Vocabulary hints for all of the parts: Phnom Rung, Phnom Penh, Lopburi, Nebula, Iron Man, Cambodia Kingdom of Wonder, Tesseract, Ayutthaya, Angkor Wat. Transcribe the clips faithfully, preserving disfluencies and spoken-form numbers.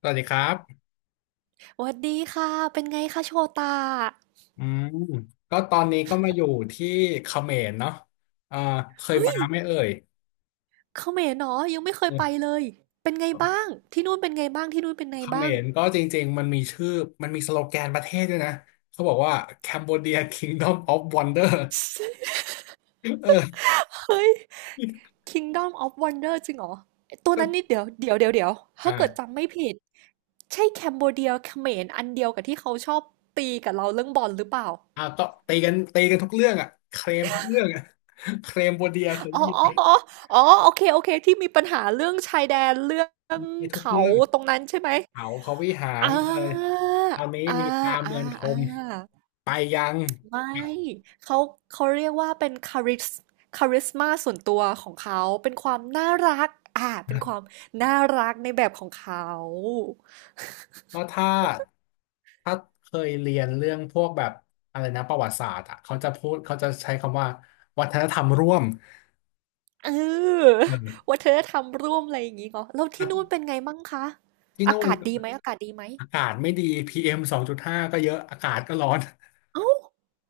สวัสดีครับสวัสดีค่ะเป็นไงคะโชตาอืมก็ตอนนี้ก็มาอยู่ที่เขมรเนาะอ่าเคยเฮ้ยมาไหมเอ่ยเขมรเนาะยังไม่เคยเไปออเลยเป็นไงบ้าง ที่นู่นเป็นไงบ้าง ที่นู่นเป็นไงเขมบ้างรก็จริงๆมันมีชื่อ มันมีสโลแกนประเทศด้วยนะ เขาบอกว่า Cambodia Kingdom of Wonder เออเฮ้ย Kingdom of Wonder จริงเหรอตัวก็นั้นนี่เดี๋ยวเดี๋ยวเดี๋ยวเดี๋ยวถ้าเกิดอ่าจำไม่ผิด ใช่แคมโบเดียเขมรอันเดียวกับที่เขาชอบตีกับเราเรื่องบอลหรือเปล่าอ่าก็ตีกันตีกันทุกเรื่องอ่ะเคลมทุกเรื่องอ่ะเคลมโบเดียเคยอ๋อได้ยินอ๋อไหมอ๋ออ๋อโอเค โอเค ที่มีปัญหาเรื่องชายแดนเรื่องมีทุกเขาเรื่อง ตรงนั้นใช่ไหมเขาพระวิหาอ่รเลยาตอนนี้อ่ามีตาอ่าเมืองคอ่า ม ไปยัง ไม่ เขาเขาเรียกว่าเป็นคาริสคาริสมาส่วนตัวของเขาเป็นความน่ารักอ่าเป็นความน่ารักในแบบของเขาก็ถ้าถ้าเคยเรียนเรื่องพวกแบบอะไรนะประวัติศาสตร์อ่ะเขาจะพูดเขาจะใช้คำว่าวัฒนธรรมร่วมเออเวัออฒนธรรมร่วมอะไรอย่างงี้เหรอแล้วที่นู่น่เป็นไงมั่งคะที่อาโน่นกาศดีไหมอากาศดีไหมอากาศไม่ดีพีเอมสองจุดห้าก็เยอะอากาศก็ร้อน เอ้า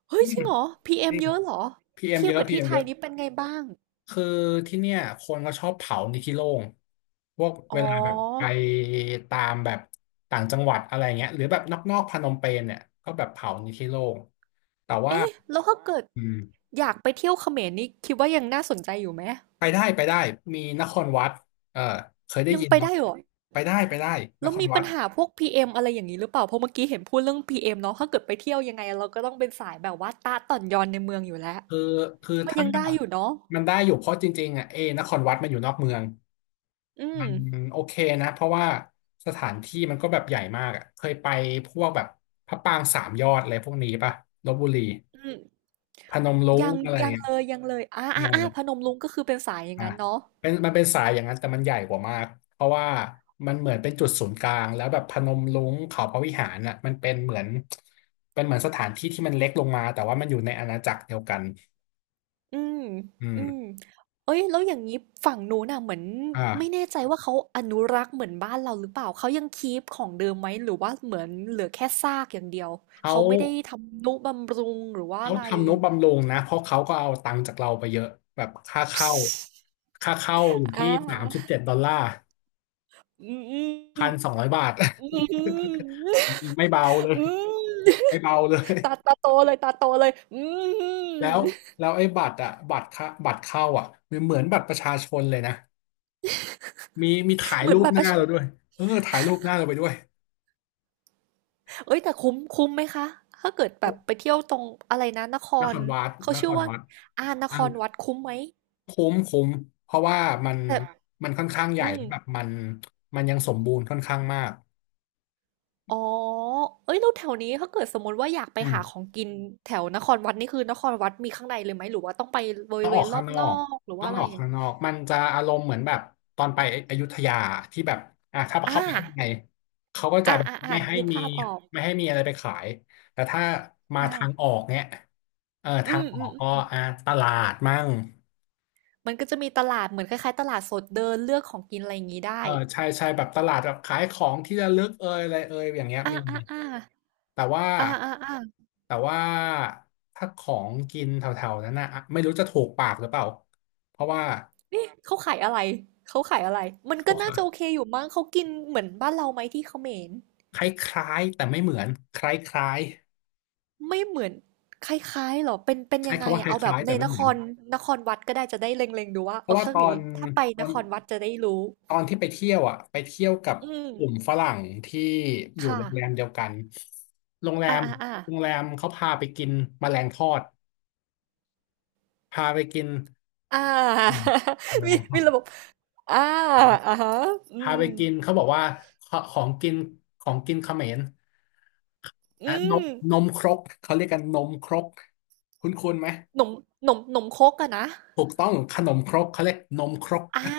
เฮ้ยอืจมริงเหรอ จ พี เอ็ม ริเอ็มงเยอะเหรอพีเอมเทียเยบอะกับพีที่เอมไทเยยอะนี่เป็นไงบ้างคือที่เนี่ยคนก็ชอบเผาในที่โล่งพวกอ๋อเวลาแบบไปตามแบบต่างจังหวัดอะไรเงี้ยหรือแบบนอกๆพนมเปญเนี่ยก็แบบเผาในที่โล่งแต่ว่าเอ๊ะแล้วถ้าเกิดอืม อยากไปเที่ยวเขมรนี่คิดว่ายังน่าสนใจอยู่ไหมไปได้ไปได้มีนครวัดเออเคยได้ยังยินไปเนาะได้เหรอ ไปได้ไปได้นแล้วครมีวัปัญดหาพวก พี เอ็ม อมอะไรอย่างนี้หรือเปล่า เพราะเมื่อกี้เห็นพูดเรื่อง พี เอ็ม เอ็มเนาะถ้าเกิดไปเที่ยวยังไงเราก็ต้องเป็นสายแบบว่าตาต่อนยอนในเมืองอยู่แล้วคือคือมันถ้ายังได้อยู่เนาะ มันได้อยู่เพราะจริงๆอ่ะเอนครวัดมันอยู่นอกเมืองอืมมันโอเคนะเพราะว่าสถานที่มันก็แบบใหญ่มากอ่ะเคยไปพวกแบบพระปรางสามยอดอะไรพวกนี้ป่ะลพบุรีอืมพนมรุ้งยังอะไรยังอย่างเลเงี้ย ย ยังเลยอ่าอ่าอ่าพนมรุ้งก็คือเป็นสายอย่างอ่ะนั้นเนาะเป็นมันเป็นสายอย่างนั้นแต่มันใหญ่กว่ามากเพราะว่ามันเหมือนเป็นจุดศูนย์กลางแล้วแบบพนมรุ้งเขาพระวิหารน่ะมันเป็นเหมือนเป็นเหมือนสถานที่ที่มันเล็กลงมาแต่ว่ามันอยู่ในอาณาจักรเดียวกันอืมอือืมมเอ้ยแล้วอย่างนี้ฝั่งนู้นน่ะเหมือนไม่อ่าแน่ใจว่าเขาอนุรักษ์เหมือนบ้านเราหรือเปล่าเขายังคีปของเดิมไหมหรือว่าเหมือนเหลือแค่ซากอย่างเดียวเขาเขาไม่ได้ทำนุบำรุงหรือว่าอะเขาไรทำนุบำรุงนะเพราะเขาก็เอาตังค์จากเราไปเยอะแบบค่าเข้าค่าเข้าอยู่อ่า ที่สามสิบเจ็ดดอลลาร์อืมอืพัมนสองร้อยบาท อืมอืม ไม่เบาเลยอืมไม่เบาเลย ตาตาโตเลยตาโตเลยอืแล้วมแล้วไอ้บัตรอะบัตรเข้าบัตรเข้าอะมันเหมือนบัตรประชาชนเลยนะมีมีถ่ายเหมือรูนปบัตรหปน้าระชาเราด้วยเออถ่ายรูปหน้าเราไปด้วยเอ้ยแต่คุ้มคุ้มไหมคะถ้าเกิดแบบไปเที่ยวตรงอะไรนะนคนครรวัดเขานชื่คอรว่าวัดอ่านคอังรวัดคุ้มไหมคุ้มคุ้มเพราะว่ามันแต่มันค่อนข้างใหอืญ่มแล้วแบบมันมันยังสมบูรณ์ค่อนข้างมากอ๋อเอ้ยแล้วแถวนี้ถ้าเกิดสมมติว่าอยากไปอืหาขอม งกินแถวนครวัดนี่คือนครวัดมีข้างในเลยไหมหรือว่าต้องไปบริต้องเวออณกรอข้าบงนนออกกหรือต้ว่าองอะไรออกข้างนอก มันจะอารมณ์เหมือนแบบตอนไปอยุธยาที่แบบอ่ะถ้าอ่าเข้าไปข้างในเขาก็จะอ่าแบบอ่าอ่าไม่ให้นึกมีภาพออกไม่ให้มีอะไรไปขายแต่ถ้ามาอ่าทางออกเนี่ยเอออืทางมออือกก็ม อ่ะตลาดมั่งมันก็จะมีตลาดเหมือนคล้ายๆตลาดสดเดินเลือกของกินอะไรอย่างงี้ได้เออใช่ใช่แบบตลาดแบบขายของที่ระลึกเอยอะไรเอยอย่างเงี้ยอามีๆๆแต่ว่าอาๆแต่ว่าถ้าของกินแถวๆนั้นนะอ่ะไม่รู้จะถูกปากหรือเปล่าเพราะว่าๆเขาขายอะไรเขาขายอะไร มันก็เขาน่าขาจะย โอเคอยู่มั้งเขากินเหมือนบ้านเราไหมที่เขมรคล้ายๆแต่ไม่เหมือนคล้ายไม่เหมือนคล้ายๆเหรอเป็นเป็นๆยัใช้งไงคำว่าอะคลเอาแบบ้ายๆในแต่ไม่นเหคมือนรนครวัดก็ได้จะได้เล็งๆดูว่าเพเอราะว่าตเคอนถ้าไปตนอนครวัดจะได้รู้ตอนที่ไปเที่ยวอ่ะไปเที่ยวกับอืกลุ่มมฝรั่งที่อยู่ค่ะโรงแรมเดียวกันโรงแรอมาๆๆโรงแรมเขาพาไปกินแมลงทอดพาไปกินอา อืมแม มีลงทมีอดระบบอาอะฮะอืพาไปมกินเขาบอกว่าขของกินของกินเขมรอ่ะอืนมมนมครกเขาเรียกกันนมครกคุ้นๆไหมหนมหนมหนมครกอะนะ ถูกต้องขนมครกเขาเรียกนมครกอา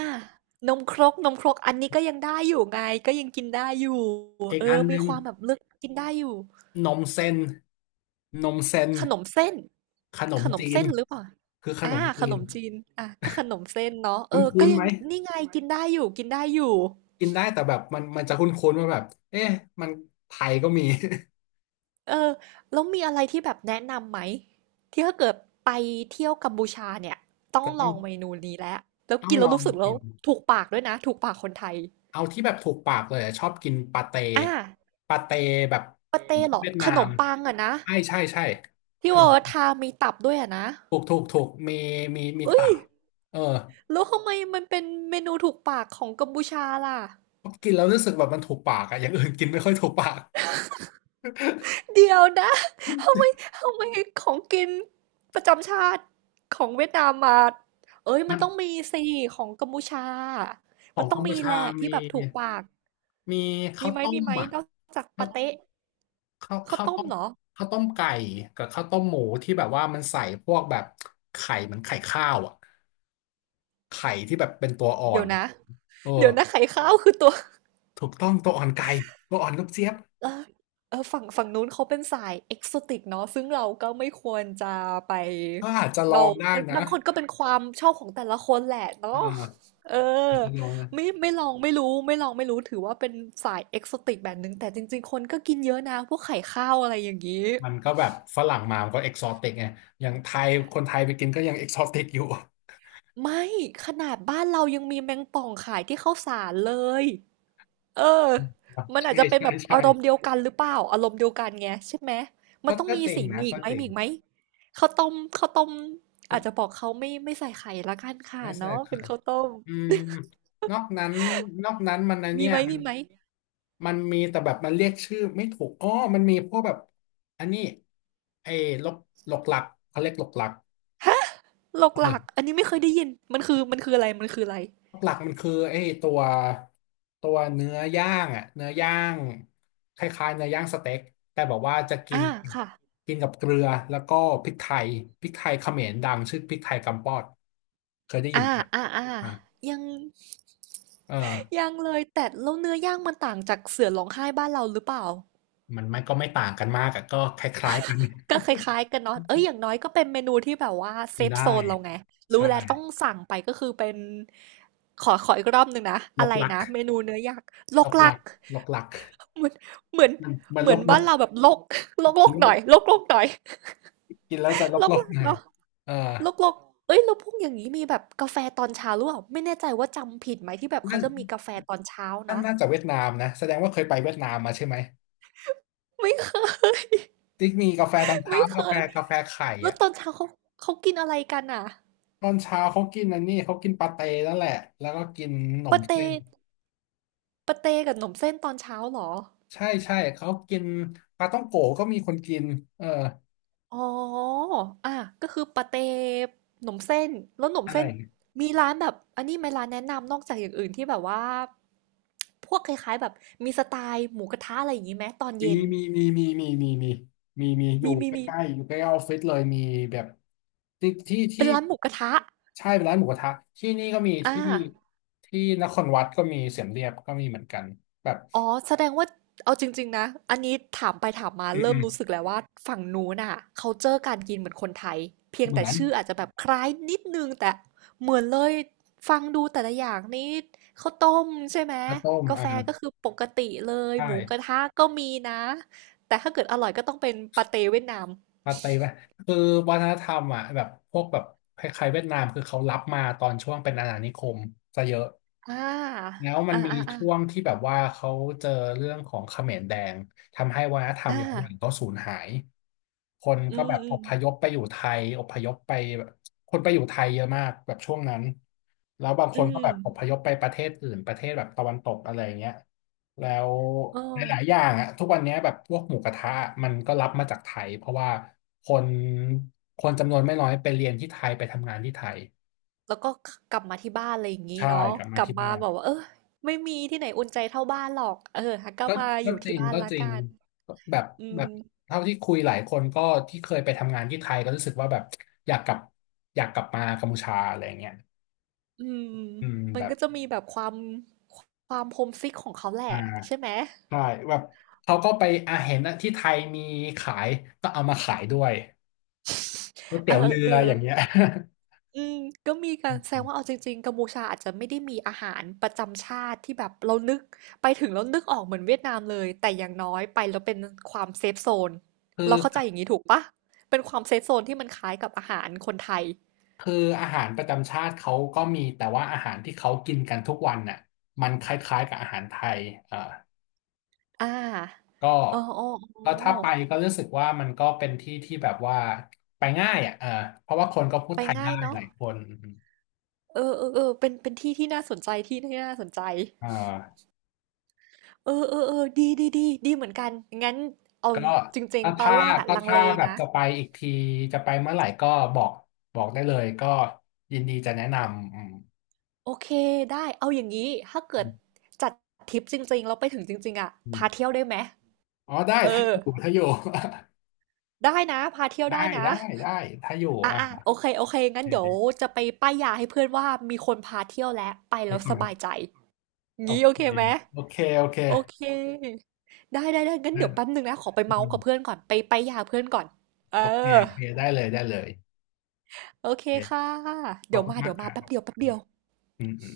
นมครก นมครก อันนี้ก็ยังได้อยู่ไงก็ยังกินได้อยู่อีกเออัอนหมีนึ่คง วามแบบเลือกกินได้อยู่นมเส้นนมเส้นขนมเส้นขนขมนมจีน เส้นหรือเปล่าคือขนอามขจีนนมจีนอาก็ขนมเส้นเนาะคเออก็ุ้นๆยัไหมงนี่ไง กินได้อยู่กินได้อยู่กินได้แต่แบบมันมันจะคุ้นๆว่าแบบเอ๊ะมันไทยก็มี เออแล้วมีอะไรที่แบบแนะนำไหมที่ถ้าเกิดไปเที่ยวกัมพูชาเนี่ย ต้องแต่ลต้อองงเมนูนี้แล้วแล้วต้อกิงนแล้ลวองรู้สึกแล้วกินถูกปากด้วยนะถูกปากคนไทยเอาที่แบบถูกปากเลยอะชอบกินปาเต้อาปาเต้แบบปาเต้เหรอ เวียดขนานมมปังอะนะ ใช่ใช่ใช่ที่ขนว่ามทามีตับด้วยอะนะถูกถูกถูกมีมีมีเอ้ตัยบเออแล้วทำไมมันเป็นเมนูถูกปากของกัมพูชาล่ะกินแล้วรู้สึกแบบมันถูกปากอะอย่างอื่นกินไม่ค่อยถูกปากเดี๋ยวนะทำไมทำไมของกินประจำชาติของเวียดนามมาเอ้ยมัมันนต้องมีสิของกัมพูชาขมัอนงต้อกังมพูมีชาแหละที่มี แบบถูกปากมีมีข้าวไหมต้มีมไหมอ่ะนอกจากข้าปาวเต๊ะข้าวข้าวข้าวต้มต้มเหรอข้าวต้มไก่กับข้าวต้มหมูที่แบบว่ามันใส่พวกแบบไข่เหมือนไข่ข้าวอ่ะไข่ที่แบบเป็นตัวอ่อเดี๋ยวนนะเออเดี๋ยวนะไข่ข้าวคือตัว ถูกต้องตัวอ่อนไก่ตัวอ่อนลูกเจี๊ยบเออเออฝั่งฝั่งนู้นเขาเป็นสาย Exotic เนาะซึ่งเราก็ไม่ควรจะไปก็อาจจะลอเรางได้ันะบางคนก็เป็นความชอบของแต่ละคนแหละอ่เนาะาเอออาจจะลองนะไม่ไม่ลองไม่รู้ไม่ลองไม่รู้ถือว่าเป็นสาย Exotic แบบหนึ่งแต่จริงๆคนก็กินเยอะนะพวกไข่ข้าวอะไรอย่างนี้มันก็แบบฝรั่งมามันก็เอกซอติกไงอย่างไทยคนไทยไปกินก็ยังเอกซอติกอยู่ ไม่ขนาดบ้านเรายังมีแมงป่องขายที่ข้าวสารเลย เออ มันอาจใช่จะเป็นใช่แบบอารมณ์เดีใช่ยวกันหรือเปล่าอารมณ์เดียวกันไงใช่ไหมมันก็ต้องก็มีจริสิงนะมีอีกก็ไหมจริมีงอีกไหมข้าวต้มข้าวต้มก็อาจจะบอกเขาไม่ไม่ใส่ไข่ละกันค่ะน่าสนเนาะใจ เป็นข้าวต้มอืมนอกนั้นนอกนั้นมันในะมีเนี่ไหยมมัมีนไหมมันมีแต่แบบมันเรียกชื่อไม่ถูกอ๋อมันมีพวกแบบอันนี้ไอ้ลกหลกหลักเขาเรียกหลกหลักฮะหลอกหเออลักอันนี้ไม่เคยได้ยินมันคือมันคืออะไรมันคืออะไรหลกหลักมันคือไอ้ตัวตัวเนื้อย่างอ่ะเนื้อย่างคล้ายๆเนื้อย่างสเต็กแต่บอกว่าจะกิอ่านค่ะกินกับเกลือแล้วก็พริกไทยพริกไทยเขมรดังชื่อพริกไทยกำปอดเคยได้อ่ายินไหมอ่าอ่าอ่ายังเออยังเลยแต่แล้วเนื้อย่างมันต่างจากเสือร้องไห้บ้านเราหรือเปล่า มันมันก็ไม่ต่างกันมากอะก็คล้ายๆกัน ก็คล้ายๆกันเนาะเอ้ยอย่างน้อยก็เป็นเมนูที่แบบว่าเซฟได้โซนเราไงรู้ใช่แล้วต้องสั่งไปก็คือเป็นขอขออีกรอบหนึ่งนะลอะบไรหลักนะเมนูเนื้อยักษ์ลลกบหลัลักกลบหลักเหมือนเหมือนมันมันเหมืลอนบลบ้าบนเราแบบลก ลกลมักนหลน่อบยลกลกหน่อยกินแล้วจะลบลกลบลักหน่อยเนาะเออลกลกเอ้ยแล้วพวกอย่างนี้มีแบบกาแฟตอนเช้าหรือเปล่าไม่แน่ใจว่าจำผิดไหมที่แบบเขานั่นจะมีกาแฟตอนเช้านั่นเนาะน่าจะเวียดนามนะแสดงว่าเคยไปเวียดนามมาใช่ไหมไม่เคย ที่มีกาแฟตอน ไม่เช้าเคกาแฟยกาแฟไข่แล้วอ่ะตอนเช้าเขาเขากินอะไรกันอ่ะตอนเช้าเขากินอันนี้เขากินปาเต้นั่นแหละแล้วก็กินขนปามเต้เส้นปาเต้กับขนมเส้นตอนเช้าเหรอ ใช่ใช่เขากินปลาต้องโกะก็มีคนกินเอออ๋ออ่ะก็คือปาเต้หนมเส้น แล้วหนมอะไร เส้นมีร้านแบบอันนี้ไหมร้านแนะนำนอกจากอย่างอื่นที่แบบว่า พวกคล้ายๆแบบมีสไตล์หมูกระทะอะไรอย่างนี้ไหมตอนมีเย็น มีมีมีมีมีมีมีมีอมียู่มีใกมีล้ๆอยู่ใกล้ออฟฟิศเลยมีแบบที่ที่เป็นที่ร้านหมูกระทะใช่เป็นร้านหมูกระทะที่นี่ก็มีอ่า ที่ที่นครวัดก็มีเสียมเรียบก็มีเหมือนกันแบบอ๋อแสดงว่าเอาจริงๆนะอันนี้ถามไปถามมาอืมเริ่อืมมรู้สึกแล้วว่าฝั่งนู้นน่ะเขาเจอการกินเหมือนคนไทยเพียงเหมืแต่อนชื่ออาจจะแบบคล้ายนิดนึงแต่เหมือนเลยฟังดูแต่ละอย่างนี่ข้าวต้มใช่ไหมข้าวต้มกาแฟอ่าก็คือปกติเลยใชหมูกระ่ ทะก็มีนะแต่ถ้าเกิดอร่อยก็ต้องเป็นปาเต้เวียดนามปาเต้ไหคือวัฒนธรรมอ่ะแบบพวกแบบคล้ายๆเวียดนามคือเขารับมาตอนช่วงเป็นอาณานิคมซะเยอะอ่าแล้วมัอ่านมีอ่าอ่าช่วงที่แบบว่าเขาเจอเรื่องของเขมรแดงทำให้วัฒนธรรอ่ามหลายอย่างก็สูญหายคนอืก็มแบบอือมพยพไปอยู่ไทยอพยพไปแบบคนไปอยู่ไทยเยอะมากแบบช่วงนั้นแล้วบางอืคนก็มแบบอพยพไปประเทศอื่นประเทศแบบตะวันตกอะไรอย่างเงี้ย แล้วอ๋อ หลายๆอย่างอะทุกวันเนี้ยแบบพวกหมูกระทะมันก็รับมาจากไทยเพราะว่าคนคนจำนวนไม่น้อยไปเรียนที่ไทยไปทำงานที่ไทยแล้วก็ขกลับมาที่บ้านอะไรอย่างงี้ใช่เนาะกลับกมาลับที่มาบ้านแบบว่าเออไม่มีที่ไหนอุ่นใจเท่าบ้านหรอกเอองั้นก็ก็มาอก็ยู่จที่ริงบ้านก็แล้วจริกังนแบบอืแบมบเท่าที่คุยหลายคนก็ที่เคยไปทำงานที่ไทยก็รู้สึกว่าแบบอยากกลับอยากกลับมากัมพูชาอะไรเงี้ยอืมอืมมัแบนบก็จะมีแบบความคความ โฮมซิก ของเขาแหละอ่าใช่ไหมใช่แบบเขาก็ไปอาเห็นอะที่ไทยมีขายก็เอามาขายด้วยก๋วยเเตี๋ยวเรืออออย่างเงี้ย ๆอืมก็มีการแสดง ว่าเอาจริงๆกัมพูชาอาจจะไม่ได้มีอาหารประจำชาติที่แบบเรานึกไปถึงแล้วนึกออกเหมือนเวียดนามเลยแต่อย่างน้อยไปแล้วเป็นความเซฟโซนคือ เราเข้าใจอย่างงี้ถูกเปล่าเป็นความเซฟโซนที่มันคล้ายกับอาหารคนไทย คืออาหารประจำชาติเขาก็มีแต่ว่าอาหารที่เขากินกันทุกวันน่ะมันคล้ายๆกับอาหารไทยเอ่ออ่าก็โอ้โอ้โอ้ก็ถ้าไปก็รู้สึกว่ามันก็เป็นที่ที่แบบว่าไปง่ายอ่ะเออเพราะว่าคนก็พูดไปไทยง่ายได้หเนาะ ลายคนเออเออเออเป็นเป็นที่ที่น่าสนใจที่ที่น่าสนใจเออเออเออเออดีดีดีดีเหมือนกันงั้นเอาก็จริงก็ๆตอนถ้าแรกอะก็ลังเลถ้าแบบนะจะไปอีกทีจะไปเมื่อไหร่ก็บอกบอกได้เลยก็ยินดีจะแนะนำอืมโอเค ได้เอาอย่างนี้ถ้าเกิอืดมจัดทริปจริงๆแล้วไปถึงจริงๆอะอืมพาเที่ยวได้ไหมอ๋อได้เอถ้าออยู่ถ้าอยู่ ได้นะ พาเที่ยว ได้ได้นะได้ได้ถ้าอยู่อ่ะอ่ะอ่ะโอเคโอเคโองั้นเดี๋เยวจะไปป้ายยาให้เพื่อนว่ามีคนพาเที่ยวแล้วไปแล้วสบายค ใจโองี้โอเคเคไหม โอเคโอเคโอเค ได้ได้ได้งั้นได้เดี๋ยวแป๊บนึงนะ ขอไปอืเมาส์มกับเพื่อนก่อนไปไปยาเพื่อนก่อนเอโอเคอโอเคได้เลยได้เลยโอเคโอเคค่ะ ขอเดี๋ยบวคุณมามาเดี๋ยกวมาค่ะแป๊บเดียวแป๊บเดียวอืมอืม